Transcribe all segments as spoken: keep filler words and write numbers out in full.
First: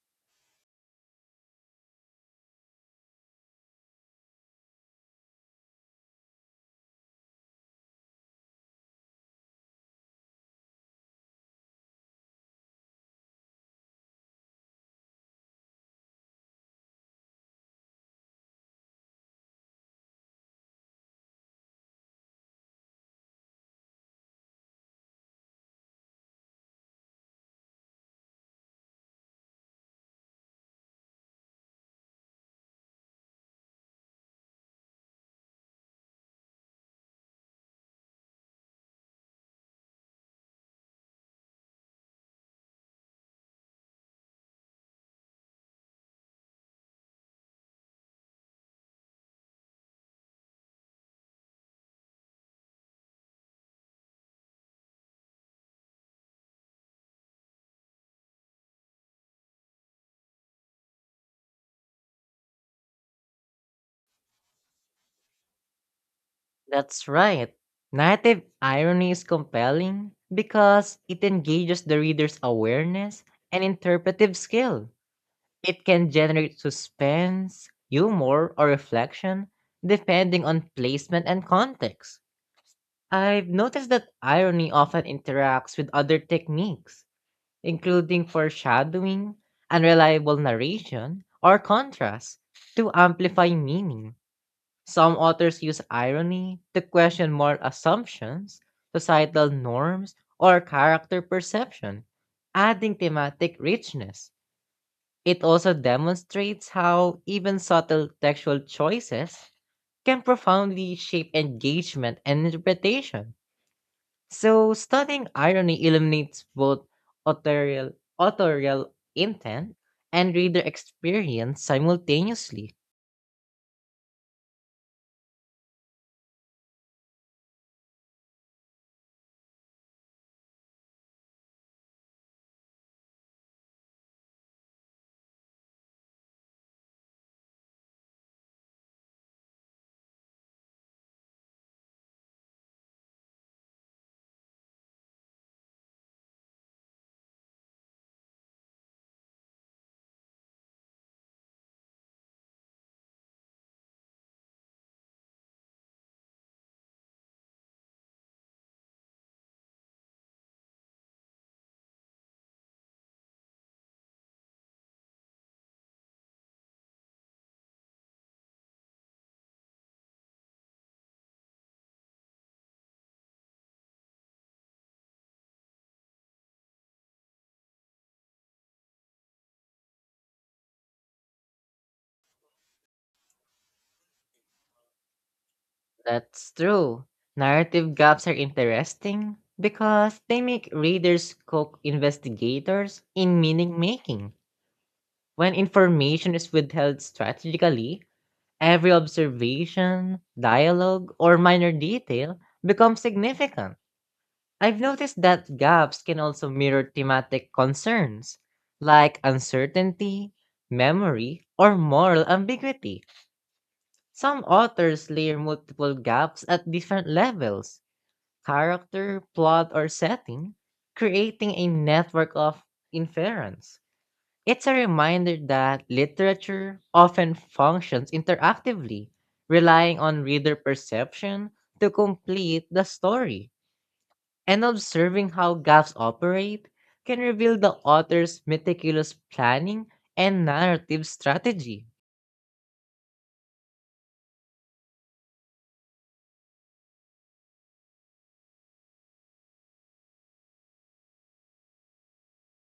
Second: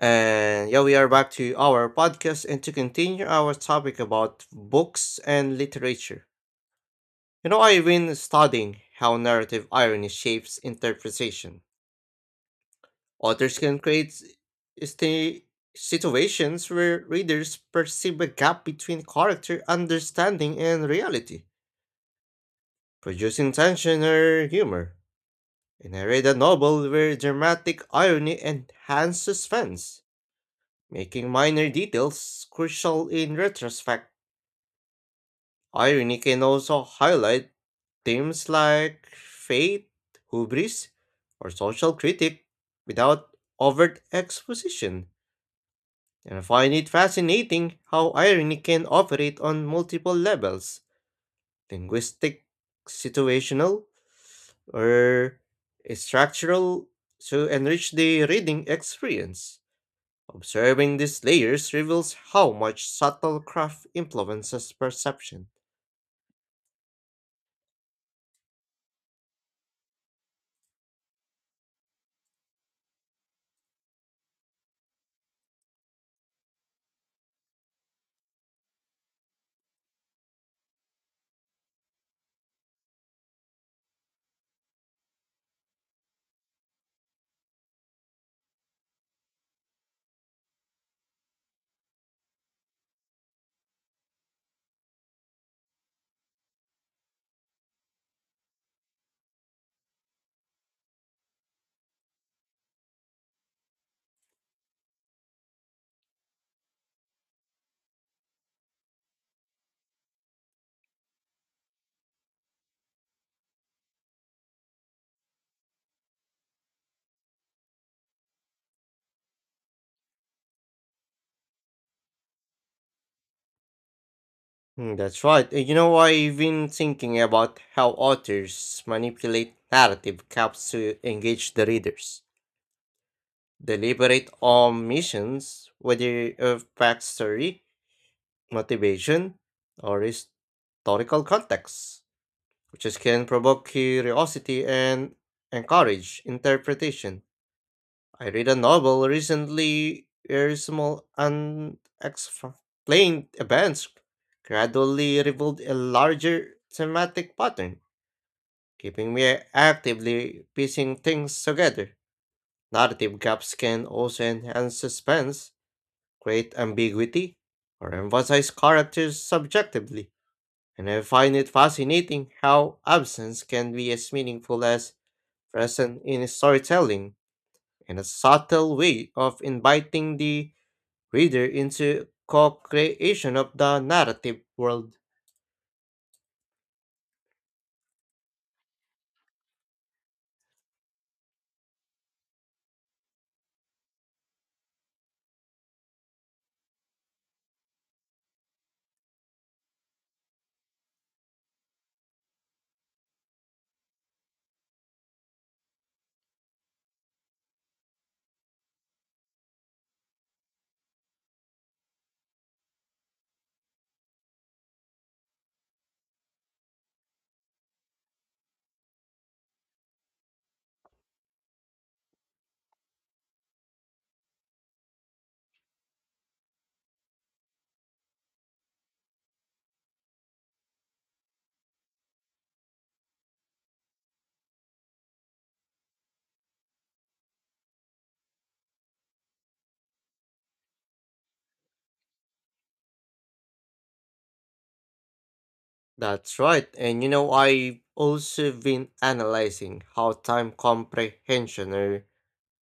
And yeah, we are back to our podcast and to continue our topic about books and literature. You know, I've been studying how narrative irony shapes interpretation. Authors can create sti- situations where readers perceive a gap between character understanding and reality, producing tension or humor. And I read a novel where dramatic irony enhances suspense, making minor details crucial in retrospect. Irony can also highlight themes like faith, hubris, or social critique without overt exposition. And I find it fascinating how irony can operate on multiple levels, linguistic, situational, or structural, to enrich the reading experience. Observing these layers reveals how much subtle craft influences perception. That's right. Native irony is compelling because it engages the reader's awareness and interpretive skill. It can generate suspense, humor, or reflection depending on placement and context. I've noticed that irony often interacts with other techniques, including foreshadowing, unreliable narration, or contrast, to amplify meaning. Some authors use irony to question moral assumptions, societal norms, or character perception, adding thematic richness. It also demonstrates how even subtle textual choices can profoundly shape engagement and interpretation. So, studying irony illuminates both authorial, authorial intent and reader experience simultaneously. Hmm. That's right. Uh, You know, I've been thinking about how authors manipulate narrative caps to engage the readers. Deliberate omissions, whether of backstory, motivation, or historical context, which is can provoke curiosity and encourage interpretation. I read a novel recently where small unexplained events gradually revealed a larger thematic pattern, keeping me actively piecing things together. Narrative gaps can also enhance suspense, create ambiguity, or emphasize characters subjectively. And I find it fascinating how absence can be as meaningful as present in storytelling, and a subtle way of inviting the reader into co-creation of the narrative world. That's true. Narrative gaps are interesting because they make readers cook investigators in meaning making. When information is withheld strategically, every observation, dialogue, or minor detail becomes significant. I've noticed that gaps can also mirror thematic concerns like uncertainty, memory, or moral ambiguity. Some authors layer multiple gaps at different levels character, plot, or setting, creating a network of inference. It's a reminder that literature often functions interactively, relying on reader perception to complete the story, and observing how gaps operate can reveal the author's meticulous planning and narrative strategy. That's right. And you know, I've also been analyzing how time comprehension or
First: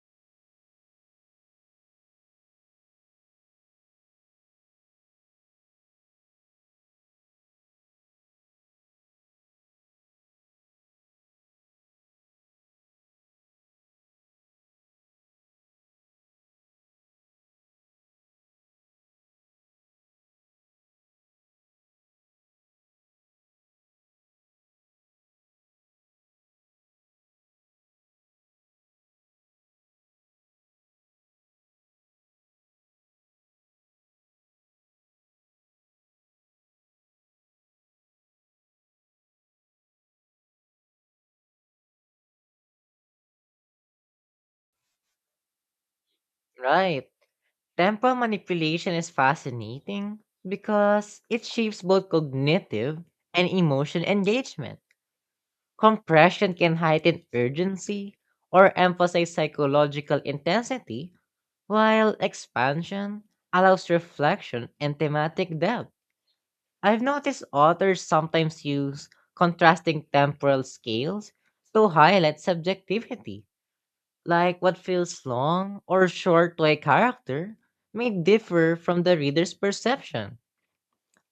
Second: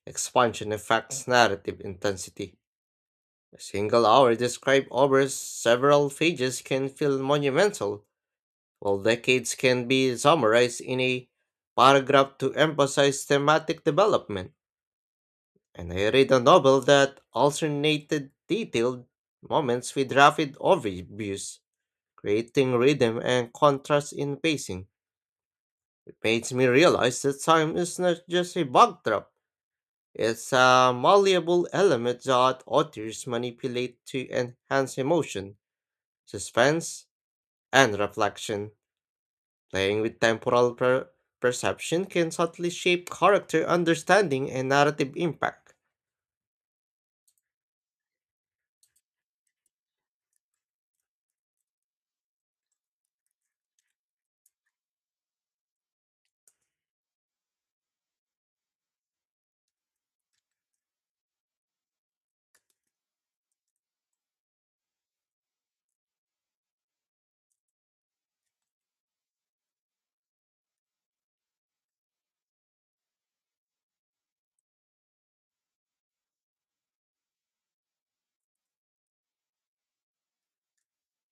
expansion affects narrative intensity. A single hour described over several pages can feel monumental, while decades can be summarized in a paragraph to emphasize thematic development. And I read a novel that alternated detailed moments with rapid overviews, creating rhythm and contrast in pacing. It makes me realize that time is not just a backdrop, it's a malleable element that authors manipulate to enhance emotion, suspense, and reflection. Playing with temporal per- perception can subtly shape character understanding and narrative impact. Right. Temporal manipulation is fascinating because it shapes both cognitive and emotion engagement. Compression can heighten urgency or emphasize psychological intensity, while expansion allows reflection and thematic depth. I've noticed authors sometimes use contrasting temporal scales to highlight subjectivity, like what feels long or short to a character may differ from the reader's perception.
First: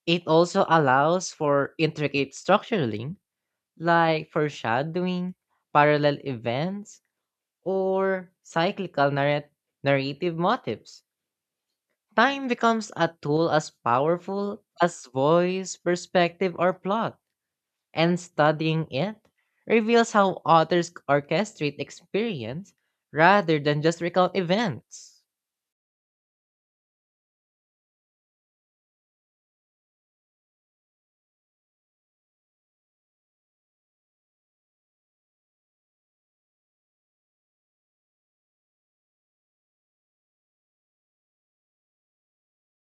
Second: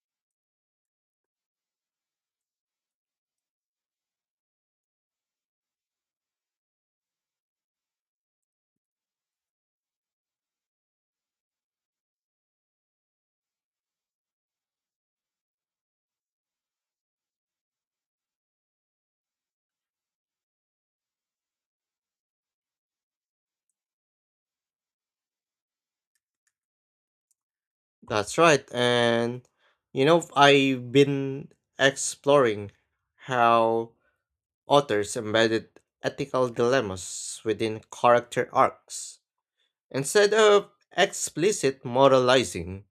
It also allows for intricate structuring, like foreshadowing, parallel events, or cyclical narrat- narrative motifs. Time becomes a tool as powerful as voice, perspective, or plot, and studying it reveals how authors orchestrate experience rather than just recount events. That's right. And you know, I've been exploring how authors embedded ethical dilemmas within character arcs. Instead of explicit moralizing,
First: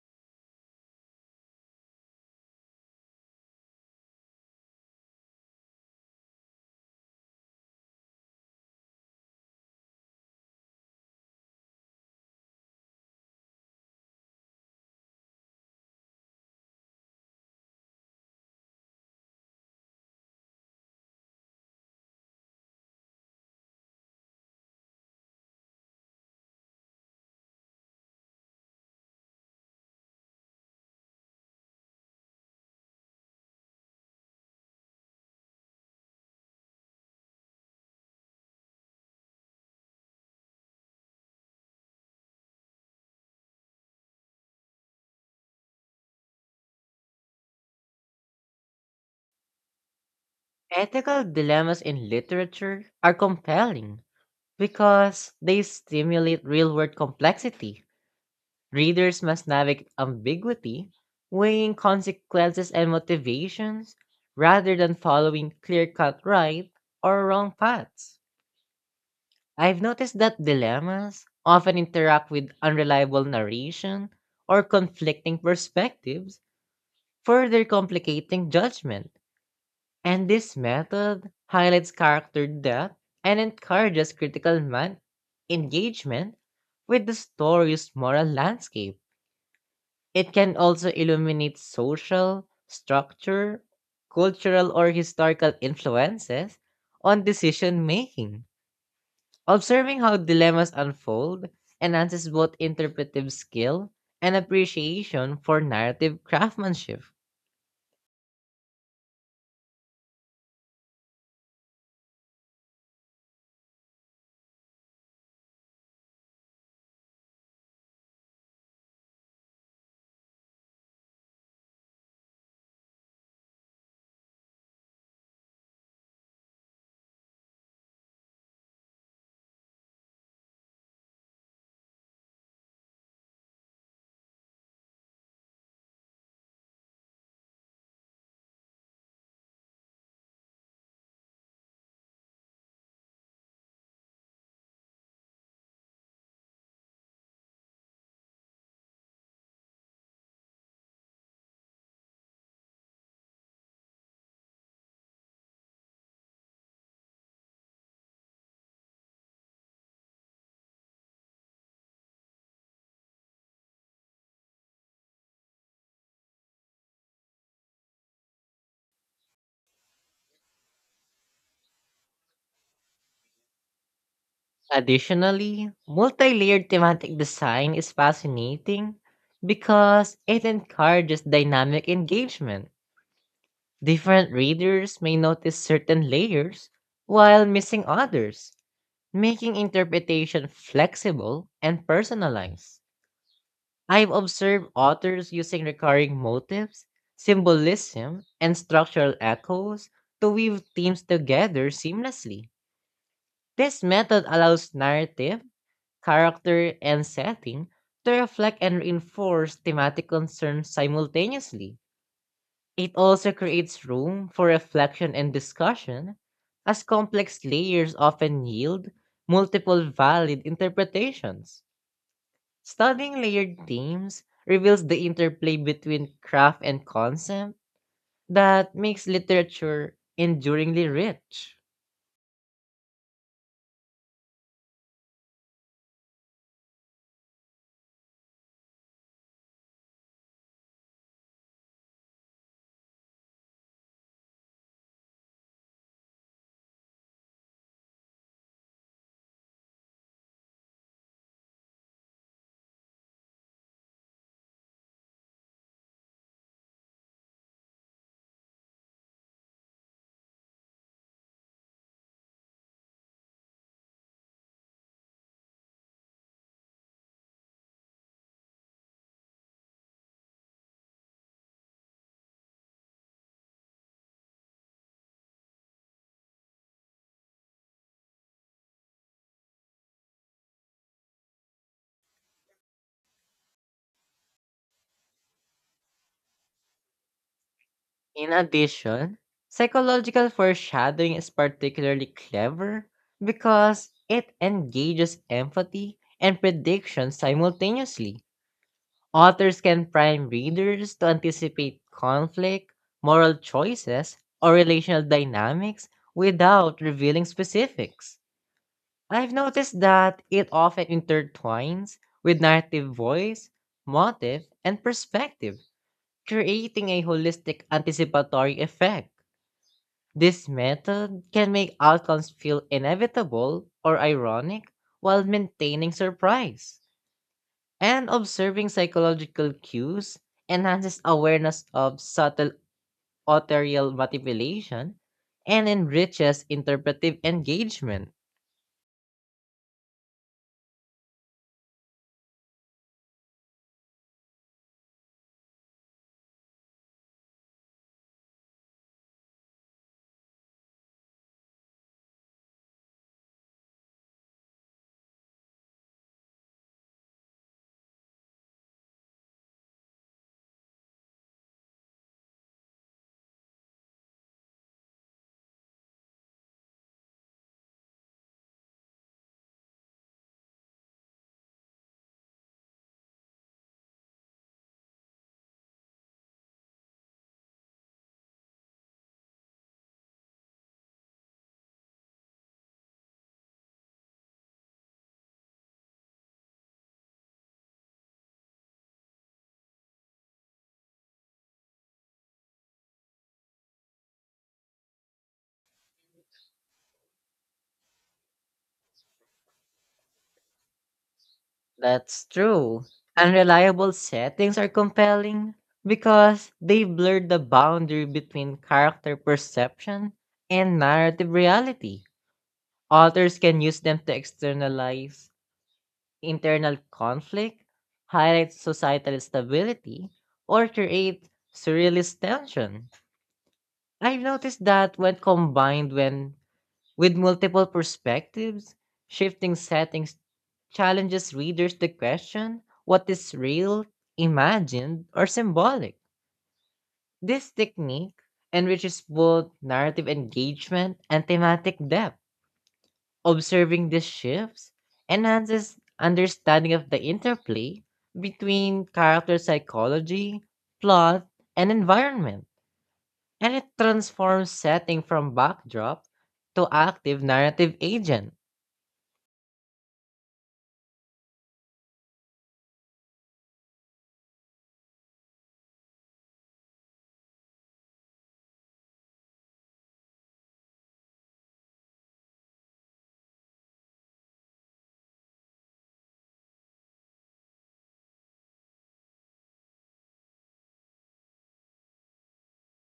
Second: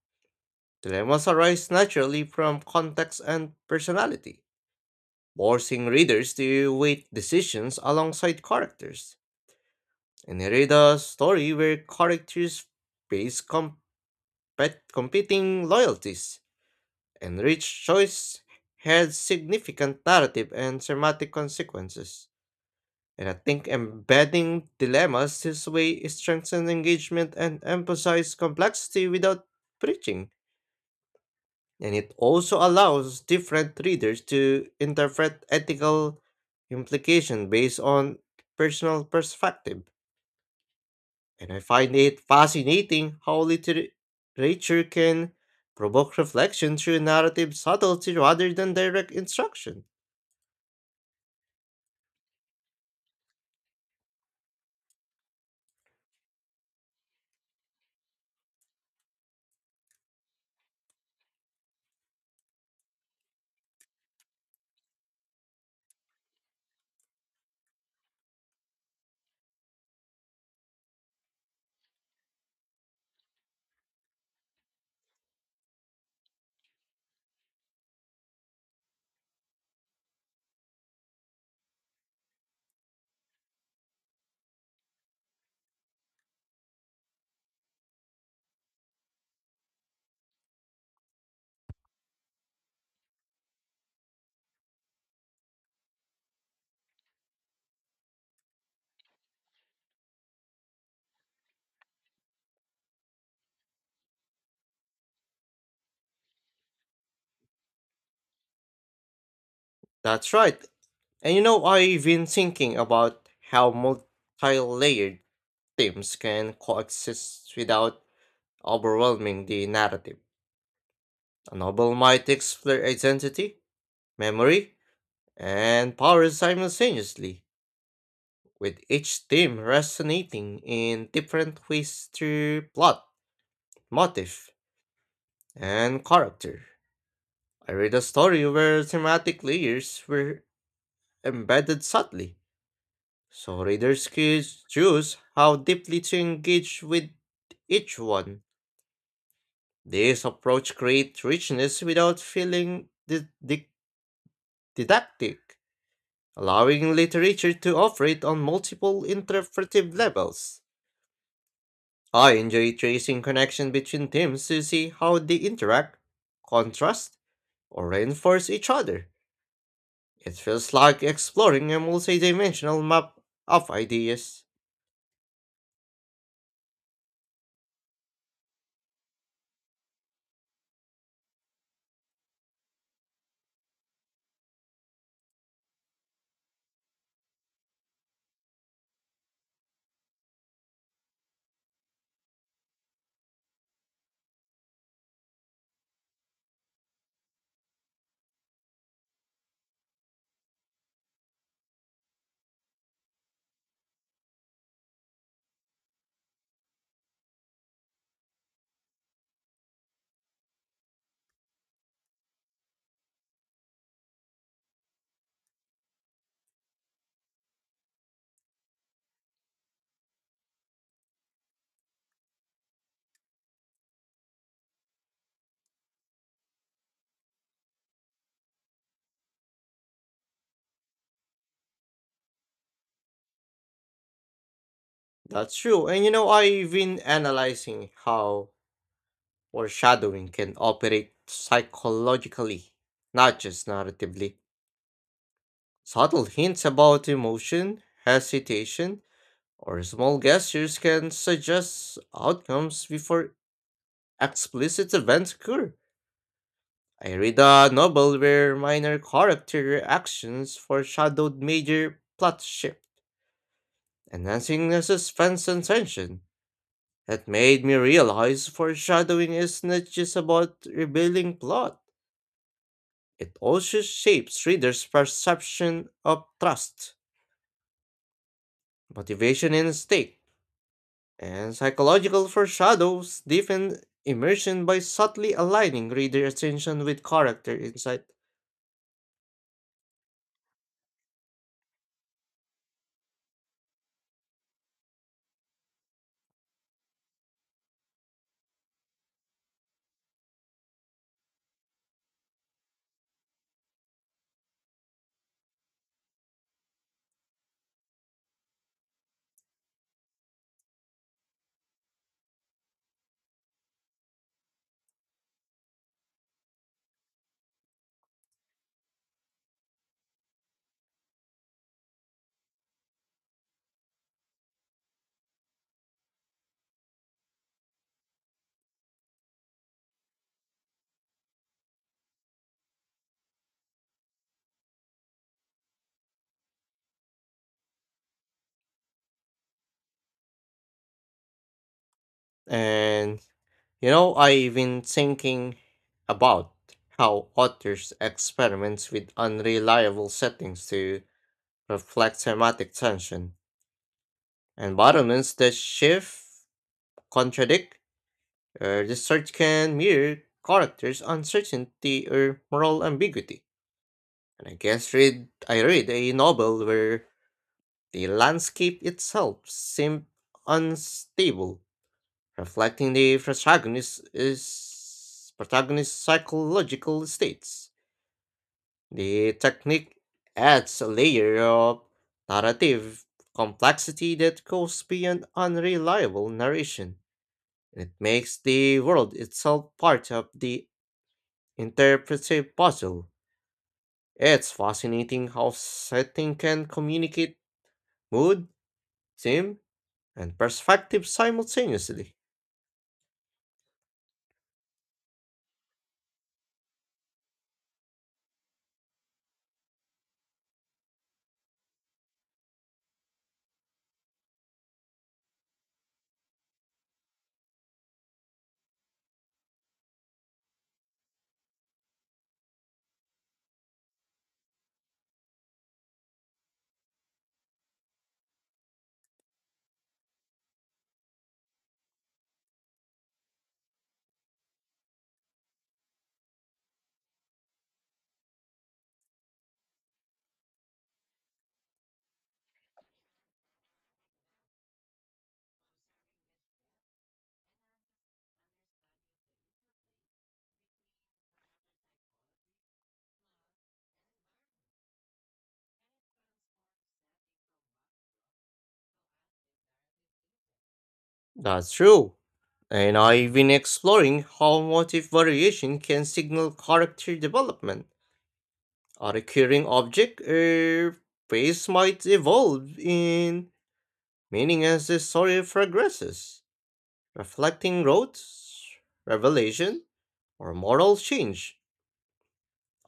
dilemmas arise naturally from context and personality, forcing readers to weight decisions alongside characters. And I read a story where characters face compet- competing loyalties, and each choice has significant narrative and thematic consequences. And I think embedding dilemmas this way strengthens engagement and emphasizes complexity without preaching. And it also allows different readers to interpret ethical implication based on personal perspective. And I find it fascinating how literature can provoke reflection through narrative subtlety rather than direct instruction. Ethical dilemmas in literature are compelling because they stimulate real world complexity. Readers must navigate ambiguity, weighing consequences and motivations, rather than following clear cut right or wrong paths. I've noticed that dilemmas often interact with unreliable narration or conflicting perspectives, further complicating judgment. And this method highlights character depth and encourages critical man engagement with the story's moral landscape. It can also illuminate social, structure, cultural, or historical influences on decision making. Observing how dilemmas unfold enhances both interpretive skill and appreciation for narrative craftsmanship. That's right. And you know, I've been thinking about how multi layered themes can coexist without overwhelming the narrative. A novel might explore identity, memory, and power simultaneously, with each theme resonating in different ways through plot, motif, and character. I read a story where thematic layers were embedded subtly, so readers could choose how deeply to engage with each one. This approach creates richness without feeling di- di- didactic, allowing literature to operate on multiple interpretive levels. I enjoy tracing connection between themes to see how they interact, contrast, or reinforce each other. It feels like exploring a multi-dimensional map of ideas. Additionally, multi-layered thematic design is fascinating because it encourages dynamic engagement. Different readers may notice certain layers while missing others, making interpretation flexible and personalized. I've observed authors using recurring motifs, symbolism, and structural echoes to weave themes together seamlessly. This method allows narrative character, and setting to reflect and reinforce thematic concerns simultaneously. It also creates room for reflection and discussion, as complex layers often yield multiple valid interpretations. Studying layered themes reveals the interplay between craft and concept that makes literature enduringly rich. That's true, and you know, I've been analyzing how foreshadowing can operate psychologically, not just narratively. Subtle hints about emotion, hesitation, or small gestures can suggest outcomes before explicit events occur. I read a novel where minor character actions foreshadowed major plot shifts, enhancing the suspense and tension. It made me realize foreshadowing is not just about revealing plot, it also shapes readers' perception of trust, motivation, and stake. And psychological foreshadows deepen immersion by subtly aligning reader attention with character insight. In addition, psychological foreshadowing is particularly clever because it engages empathy and prediction simultaneously. Authors can prime readers to anticipate conflict, moral choices, or relational dynamics without revealing specifics. I've noticed that it often intertwines with narrative voice, motive, and perspective, creating a holistic anticipatory effect. This method can make outcomes feel inevitable or ironic while maintaining surprise. And observing psychological cues enhances awareness of subtle authorial manipulation and enriches interpretive engagement. And you know, I've been thinking about how authors experiments with unreliable settings to reflect thematic tension, and bottoms that shift, contradict, or distort can mirror characters' uncertainty or moral ambiguity. And I guess read I read a novel where the landscape itself seemed unstable, reflecting the protagonist protagonist's psychological states. The technique adds a layer of narrative complexity that goes beyond unreliable narration, it makes the world itself part of the interpretive puzzle. It's fascinating how setting can communicate mood, theme, and perspective simultaneously. That's true. Unreliable settings are compelling because they blur the boundary between character perception and narrative reality. Authors can use them to externalize internal conflict, highlight societal stability, or create surrealist tension. I've noticed that when combined when with multiple perspectives, shifting settings challenges readers to question what is real, imagined, or symbolic. This technique enriches both narrative engagement and thematic depth. Observing these shifts enhances understanding of the interplay between character psychology, plot, and environment, and it transforms setting from backdrop to active narrative agent. That's true. And I've been exploring how motif variation can signal character development. A recurring object or phase might evolve in meaning as the story progresses, reflecting growth, revelation, or moral change.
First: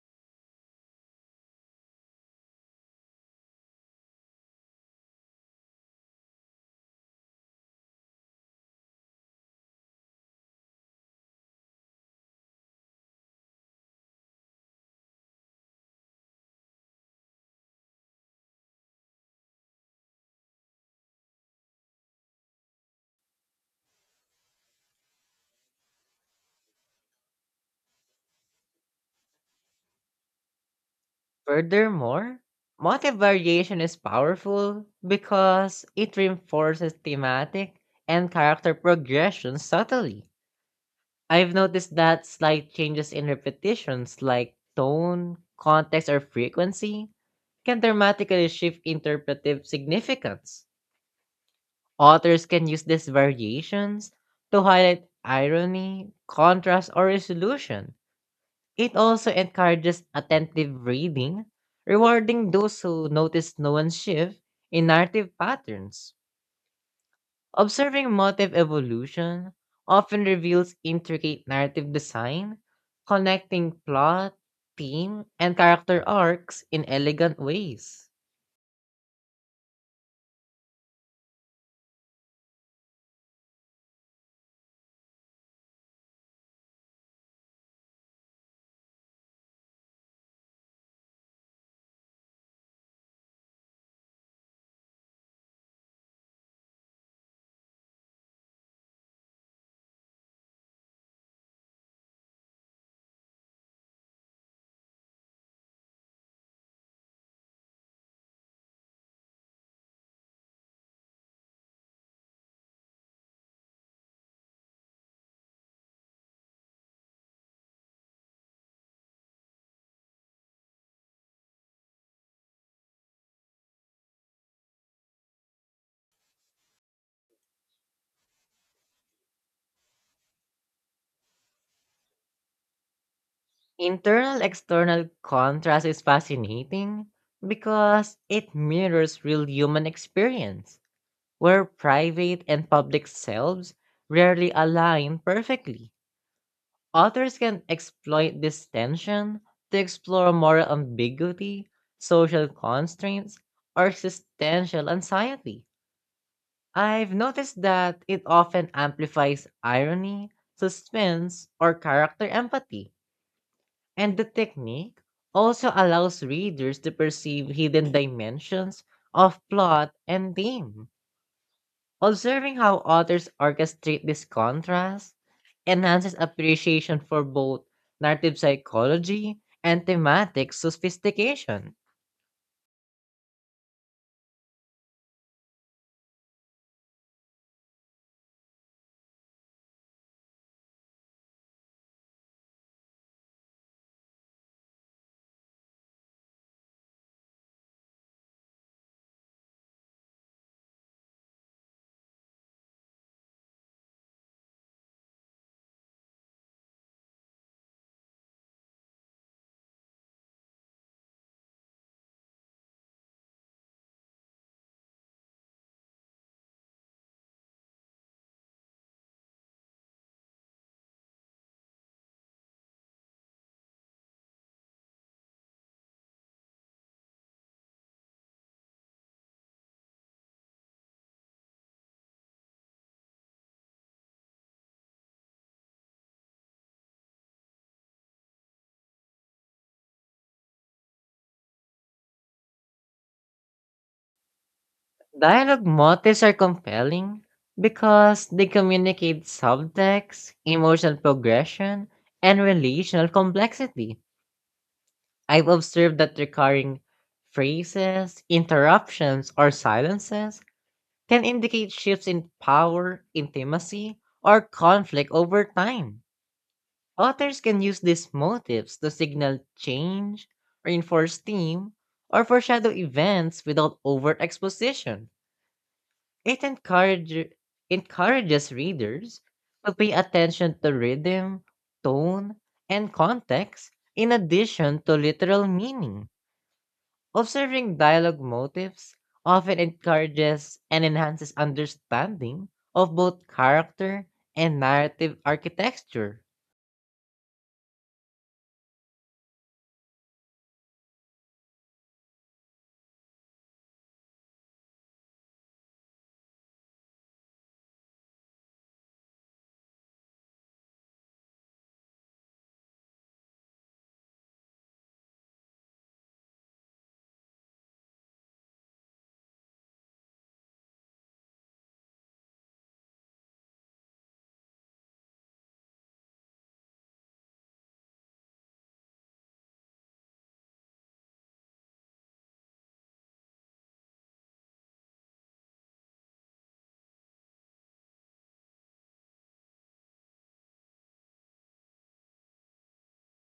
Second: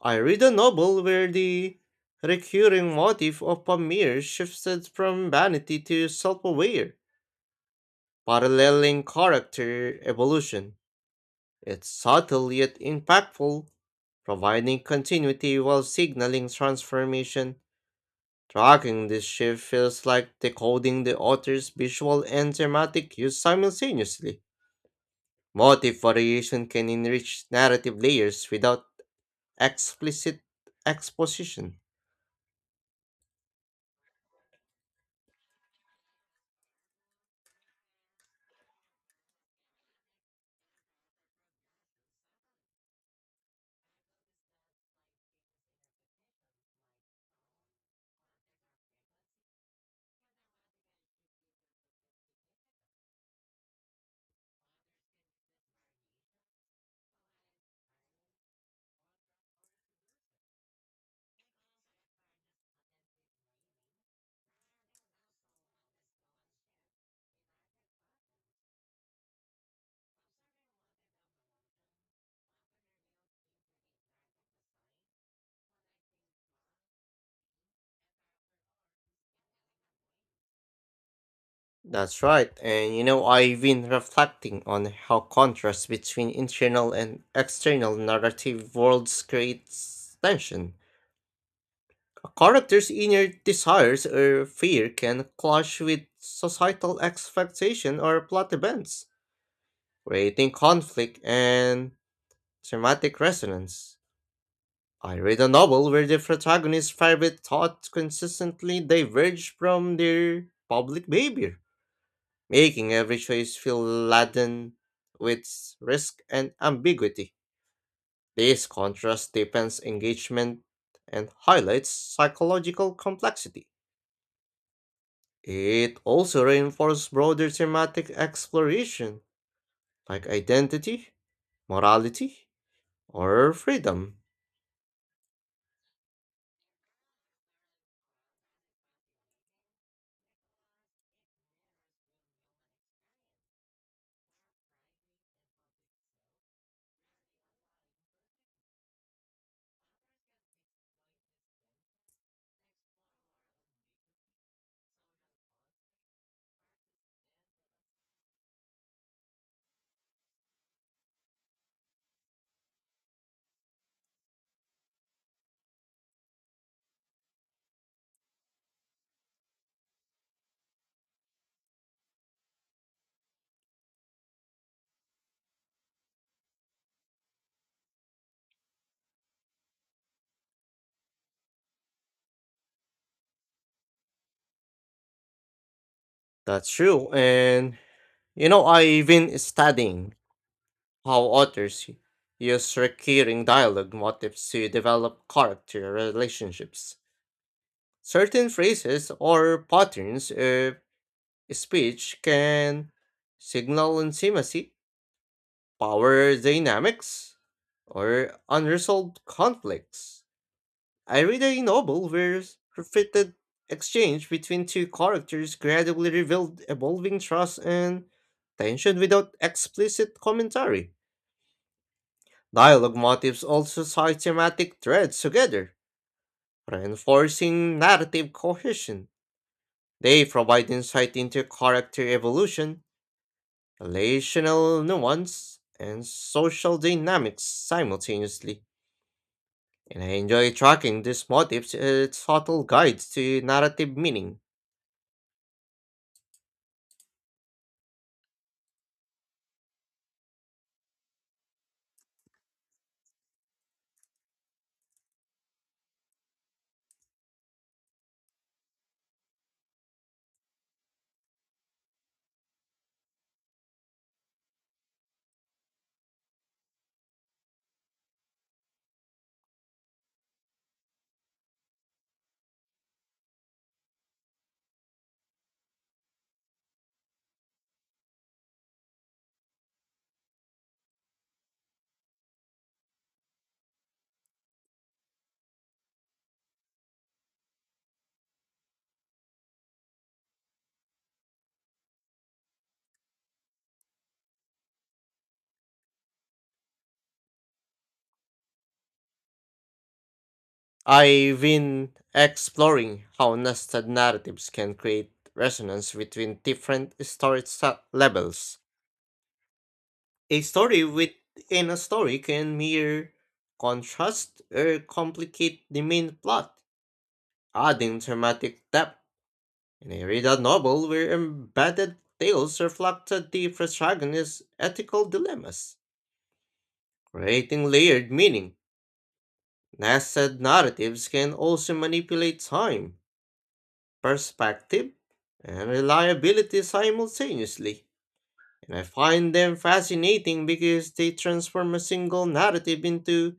I read a novel where the recurring motif of Pamir shifted from vanity to self aware, paralleling character evolution. It's subtle yet impactful, providing continuity while signaling transformation. Tracking this shift feels like decoding the author's visual and thematic use simultaneously. Motive variation can enrich narrative layers without explicit exposition. Furthermore, motive variation is powerful because it reinforces thematic and character progression subtly. I've noticed that slight changes in repetitions like tone, context, or frequency can dramatically shift interpretive significance. Authors can use these variations to highlight irony, contrast, or resolution. It also encourages attentive reading, rewarding those who notice nuanced shift in narrative patterns. Observing motive evolution often reveals intricate narrative design, connecting plot, theme, and character arcs in elegant ways. That's right, and you know, I've been reflecting on how contrast between internal and external narrative worlds creates tension. A character's inner desires or fear can clash with societal expectation or plot events, creating conflict and thematic resonance. I read a novel where the protagonist's private thoughts consistently diverge from their public behavior, making every choice feel laden with risk and ambiguity. This contrast deepens engagement and highlights psychological complexity. It also reinforces broader thematic exploration, like identity, morality, or freedom. Internal external contrast is fascinating because it mirrors real human experience where private and public selves rarely align perfectly. Authors can exploit this tension to explore moral ambiguity, social constraints, or existential anxiety. I've noticed that it often amplifies irony, suspense, or character empathy. And the technique also allows readers to perceive hidden dimensions of plot and theme. Observing how authors orchestrate this contrast enhances appreciation for both narrative psychology and thematic sophistication. That's true. And, you know, I've been studying how authors y- use recurring dialogue motifs to develop character relationships. Certain phrases or patterns of speech can signal intimacy, power dynamics, or unresolved conflicts. I read a novel where s- repeated exchange between two characters gradually revealed evolving trust and tension without explicit commentary. Dialogue motifs also tie thematic threads together, reinforcing narrative cohesion. They provide insight into character evolution, relational nuance, and social dynamics simultaneously. And I enjoy tracking these motifs as subtle guides to narrative meaning. Dialogue motifs are compelling because they communicate subtext, emotional progression, and relational complexity. I've observed that recurring phrases, interruptions, or silences can indicate shifts in power, intimacy, or conflict over time. Authors can use these motifs to signal change, reinforce theme, or foreshadow events without overexposition. It encourage, encourages readers to pay attention to rhythm, tone, and context in addition to literal meaning. Observing dialogue motifs often encourages and enhances understanding of both character and narrative architecture. I've been exploring how nested narratives can create resonance between different storage sa- levels. A story within a story can mirror, contrast, or complicate the main plot, adding dramatic depth. In a read a novel where embedded tales reflected the protagonist's ethical dilemmas, creating layered meaning. Nested narratives can also manipulate time, perspective, and reliability simultaneously. And I find them fascinating because they transform a single narrative into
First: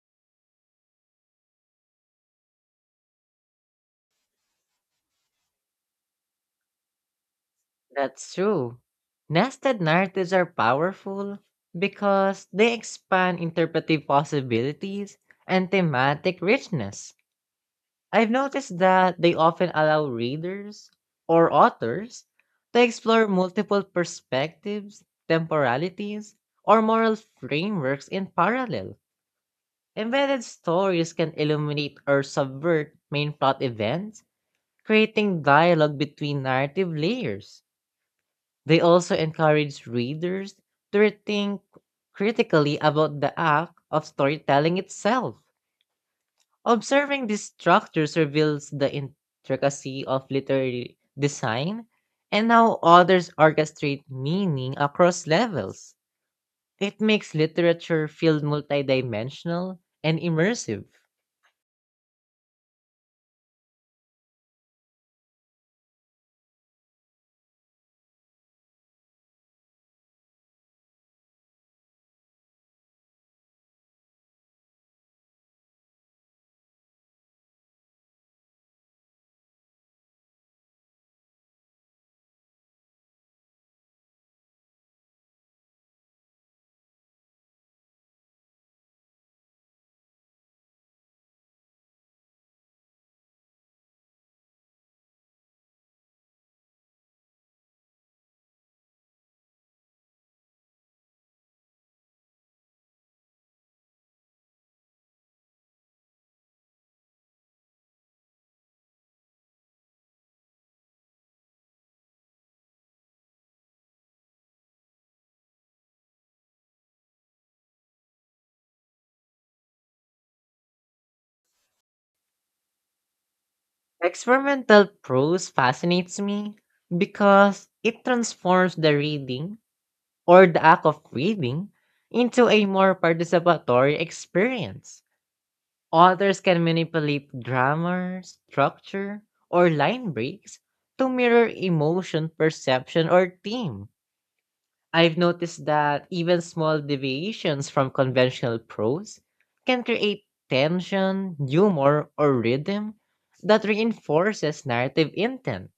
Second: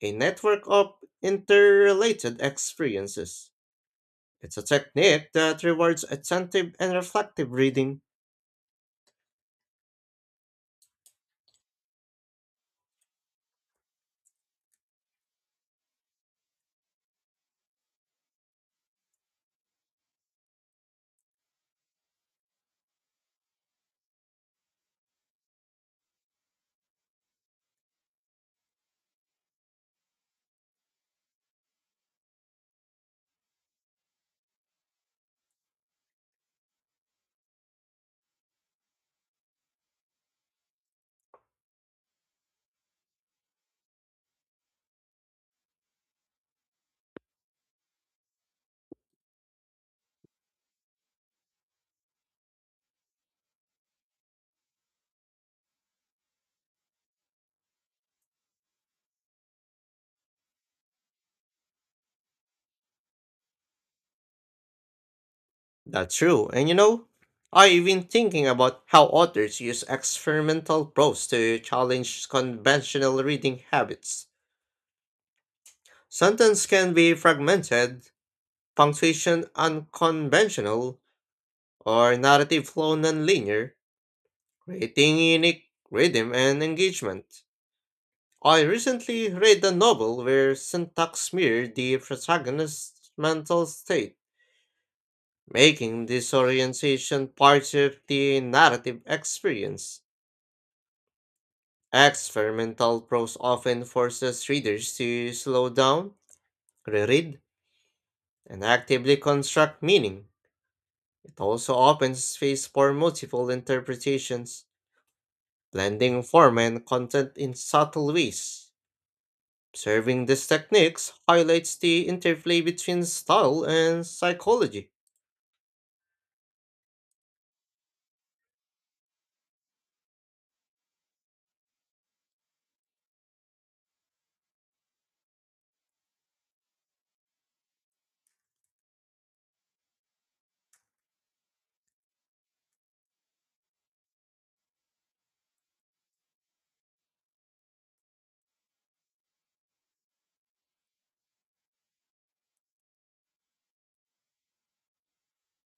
a network of interrelated experiences. It's a technique that rewards attentive and reflective reading. That's true. Nested narratives are powerful because they expand interpretive possibilities and thematic richness. I've noticed that they often allow readers or authors to explore multiple perspectives, temporalities, or moral frameworks in parallel. Embedded stories can illuminate or subvert main plot events, creating dialogue between narrative layers. They also encourage readers to think critically about the act of storytelling itself. Observing these structures reveals the intricacy of literary design and how authors orchestrate meaning across levels. It makes literature feel multidimensional and immersive. That's true, and you know, I've been thinking about how authors use experimental prose to challenge conventional reading habits. Sentence can be fragmented, punctuation unconventional, or narrative flow nonlinear, creating unique rhythm and engagement. I recently read a novel where syntax mirrored the protagonist's mental state, making disorientation part of the narrative experience. Experimental prose often forces readers to slow down, reread, and actively construct meaning. It also opens space for multiple interpretations, blending form and content in subtle ways. Observing these techniques highlights the interplay between style and Experimental psychology. prose fascinates me because it transforms the reading or the act of reading into a more participatory experience. Authors can manipulate grammar, structure, or line breaks to mirror emotion, perception, or theme. I've noticed that even small deviations from conventional prose can create tension, humor, or rhythm that reinforces narrative intent.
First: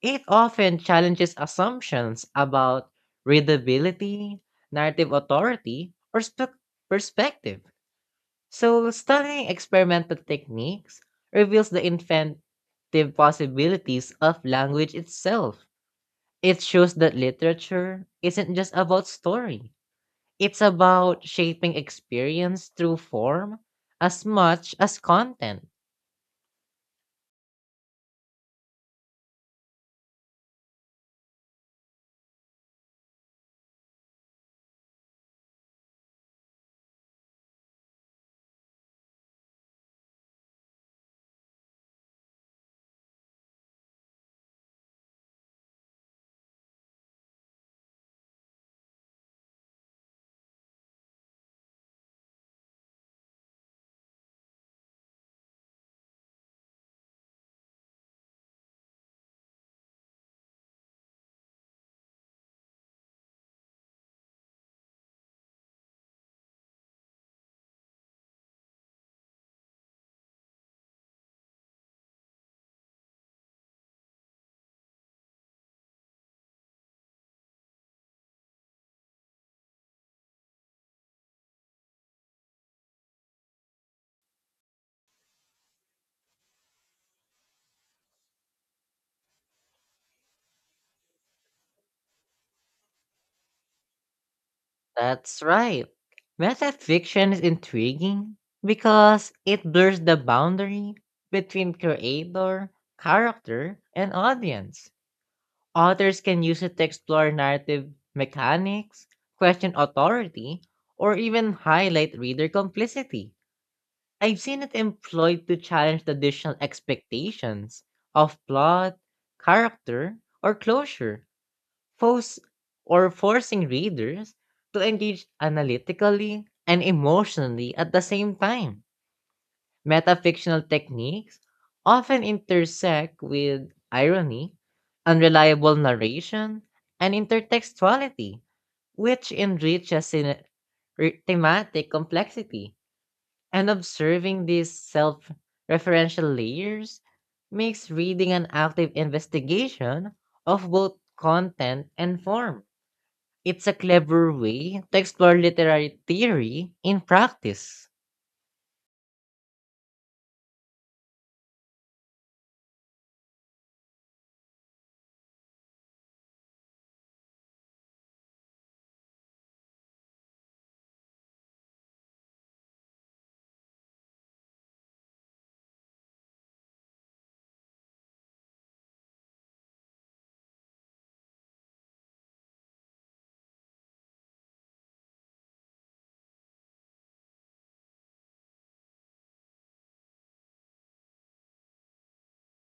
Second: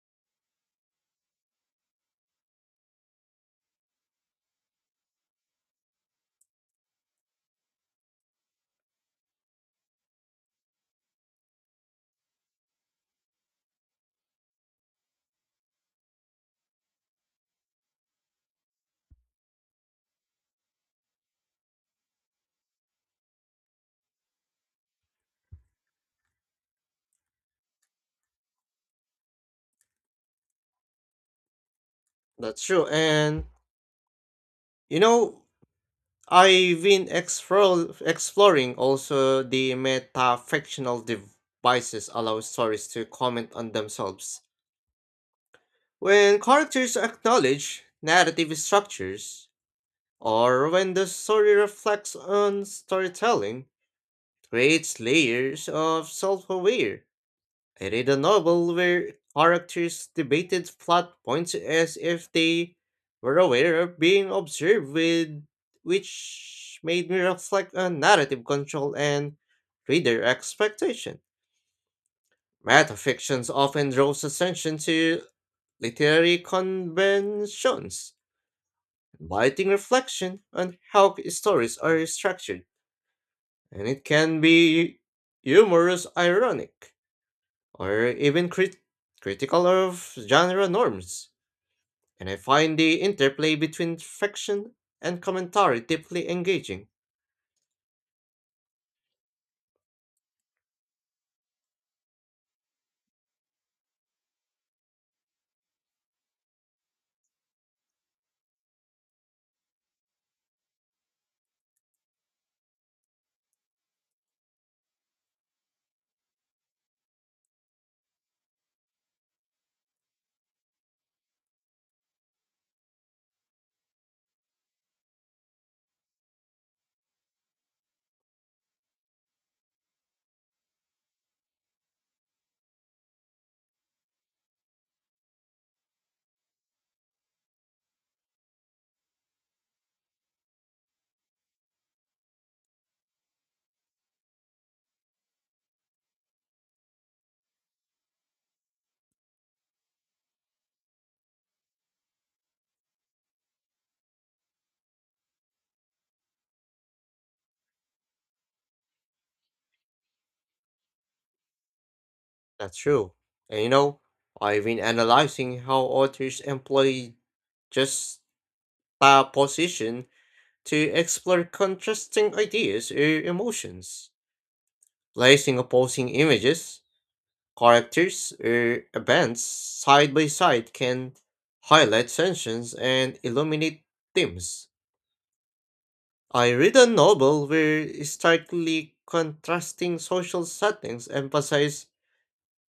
It often challenges assumptions about readability, narrative authority, or spec perspective. So, studying experimental techniques reveals the inventive possibilities of language itself. It shows that literature isn't just about story, it's about shaping experience through form as much as content. That's true. And, you know, I've been explore, exploring also the metafictional devices allow stories to comment on themselves. When characters acknowledge narrative structures, or when the story reflects on storytelling, creates layers of self-aware. I read a novel where characters debated plot points as if they were aware of being observed with, which made me reflect on narrative control and reader expectation. Metafictions often draws attention to literary conventions, inviting reflection on how stories are structured, and it can be humorous, ironic, or even crit- critical of genre norms, and I find the interplay between fiction and That's commentary right. deeply engaging. Metafiction is intriguing because it blurs the boundary between creator, character, and audience. Authors can use it to explore narrative mechanics, question authority, or even highlight reader complicity. I've seen it employed to challenge traditional expectations of plot, character, or closure, force or forcing readers to engage analytically and emotionally at the same time. Metafictional techniques often intersect with irony, unreliable narration, and intertextuality, which enriches cine- re- thematic complexity. And observing these self referential layers makes reading an active investigation of both content and form. It's a clever way to explore literary theory in practice. That's true. And you know, I've been analyzing how authors employ just a position to explore contrasting ideas or emotions. Placing opposing images, characters, or events side by side can highlight tensions and illuminate themes. I read a novel where starkly contrasting social settings emphasize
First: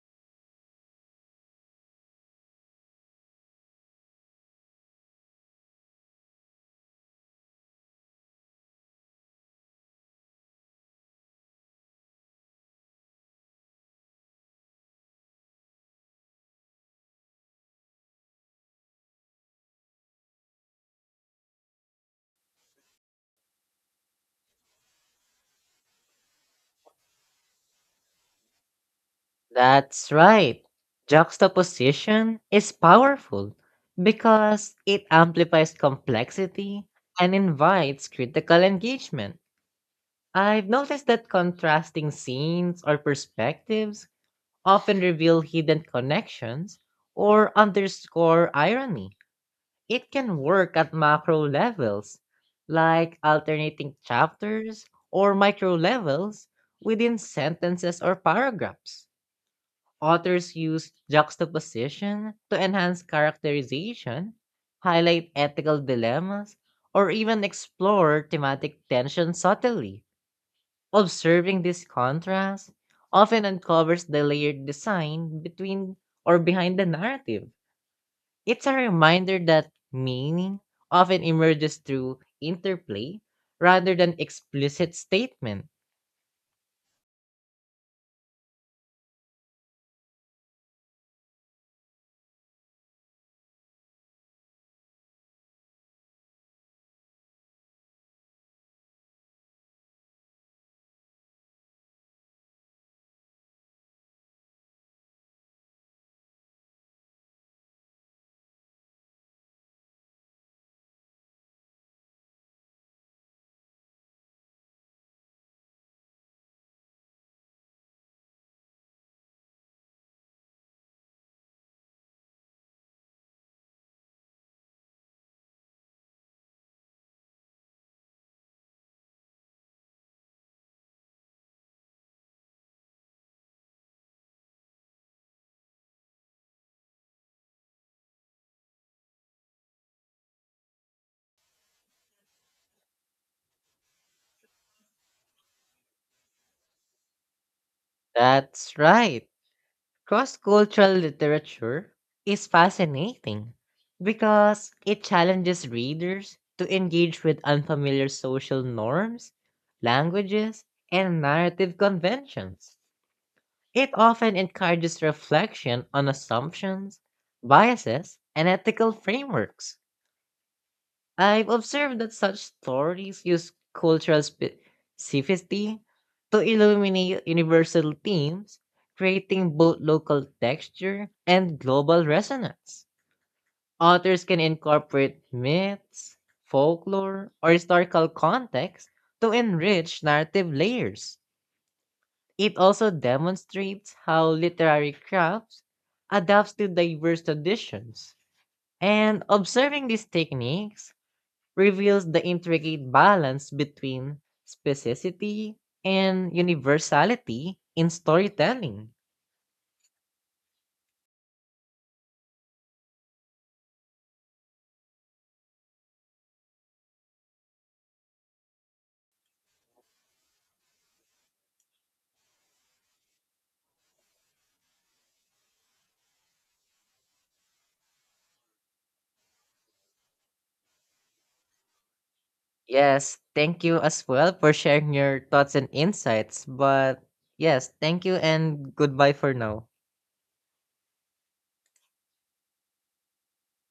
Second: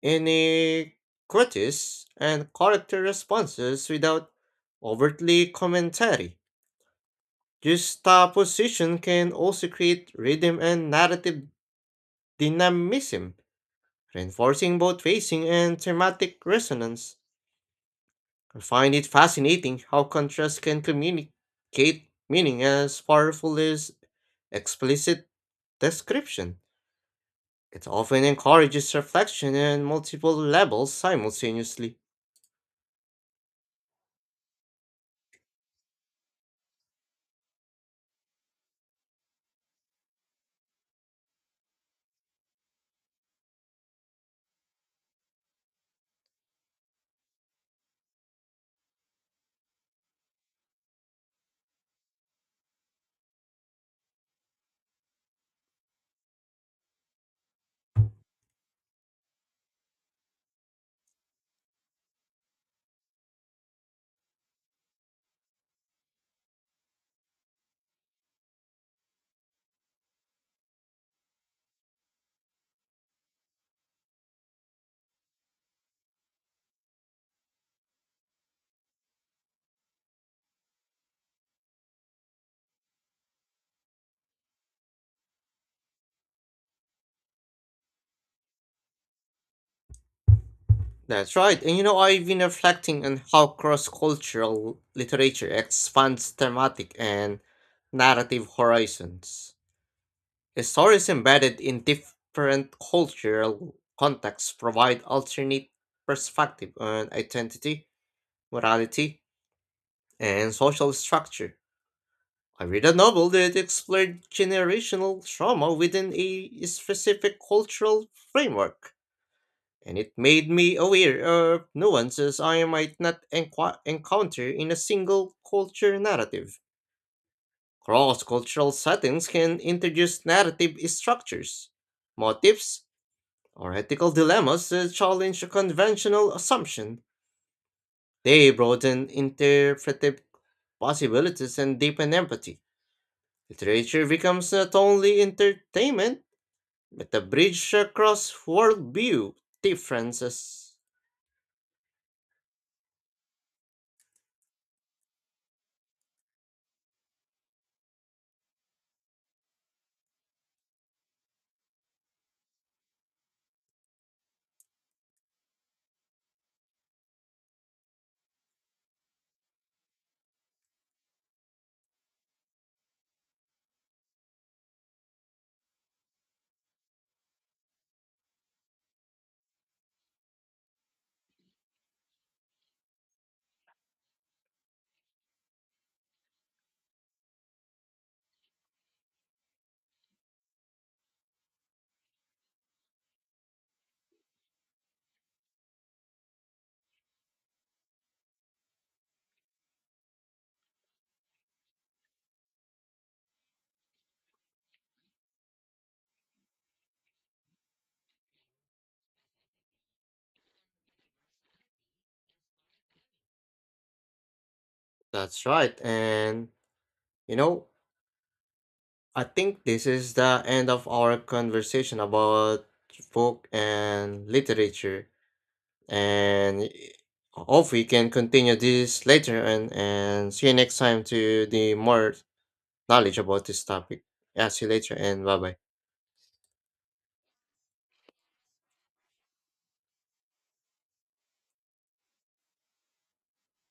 inequities and character responses without overtly commentary. Juxtaposition can also create rhythm and narrative dynamism, reinforcing both facing and thematic resonance. I find it fascinating how contrast can communicate meaning as powerful as explicit description. It often encourages reflection and That's multiple right. levels simultaneously. Juxtaposition is powerful because it amplifies complexity and invites critical engagement. I've noticed that contrasting scenes or perspectives often reveal hidden connections or underscore irony. It can work at macro levels, like alternating chapters or micro levels within sentences or paragraphs. Authors use juxtaposition to enhance characterization, highlight ethical dilemmas, or even explore thematic tension subtly. Observing this contrast often uncovers the layered design between or behind the narrative. It's a reminder that meaning often emerges through interplay rather than explicit statement. That's right, and you know, I've been reflecting on how cross cultural literature expands thematic and narrative horizons. The stories embedded in different cultural contexts provide alternate perspective on identity, morality, and social structure. I read a novel that explored generational trauma within a specific cultural framework, and it made me aware of nuances I might not enqu- encounter in a single culture narrative. Cross cultural settings can introduce narrative structures, motifs, or ethical dilemmas, uh, challenge a conventional assumption. They broaden interpretive possibilities and deepen empathy. Literature becomes not only entertainment, but a bridge across That's right. worldview Cross differences. cultural literature is fascinating because it challenges readers to engage with unfamiliar social norms, languages, and narrative conventions. It often encourages reflection on assumptions, biases, and ethical frameworks. I've observed that such stories use cultural spe- specificity to illuminate universal themes, creating both local texture and global resonance. Authors can incorporate myths, folklore, or historical context to enrich narrative layers. It also demonstrates how literary crafts adapts to diverse traditions. And observing these techniques reveals the intricate balance between specificity and universality in storytelling. That's right, and you know, I think this is the end of our conversation about book and literature. And y- hope we can continue this later and, and see you next time to the more knowledge Yes, about thank this you as topic. well Yeah, for see you sharing later your and bye thoughts bye. and insights. But yes, thank you and goodbye for now.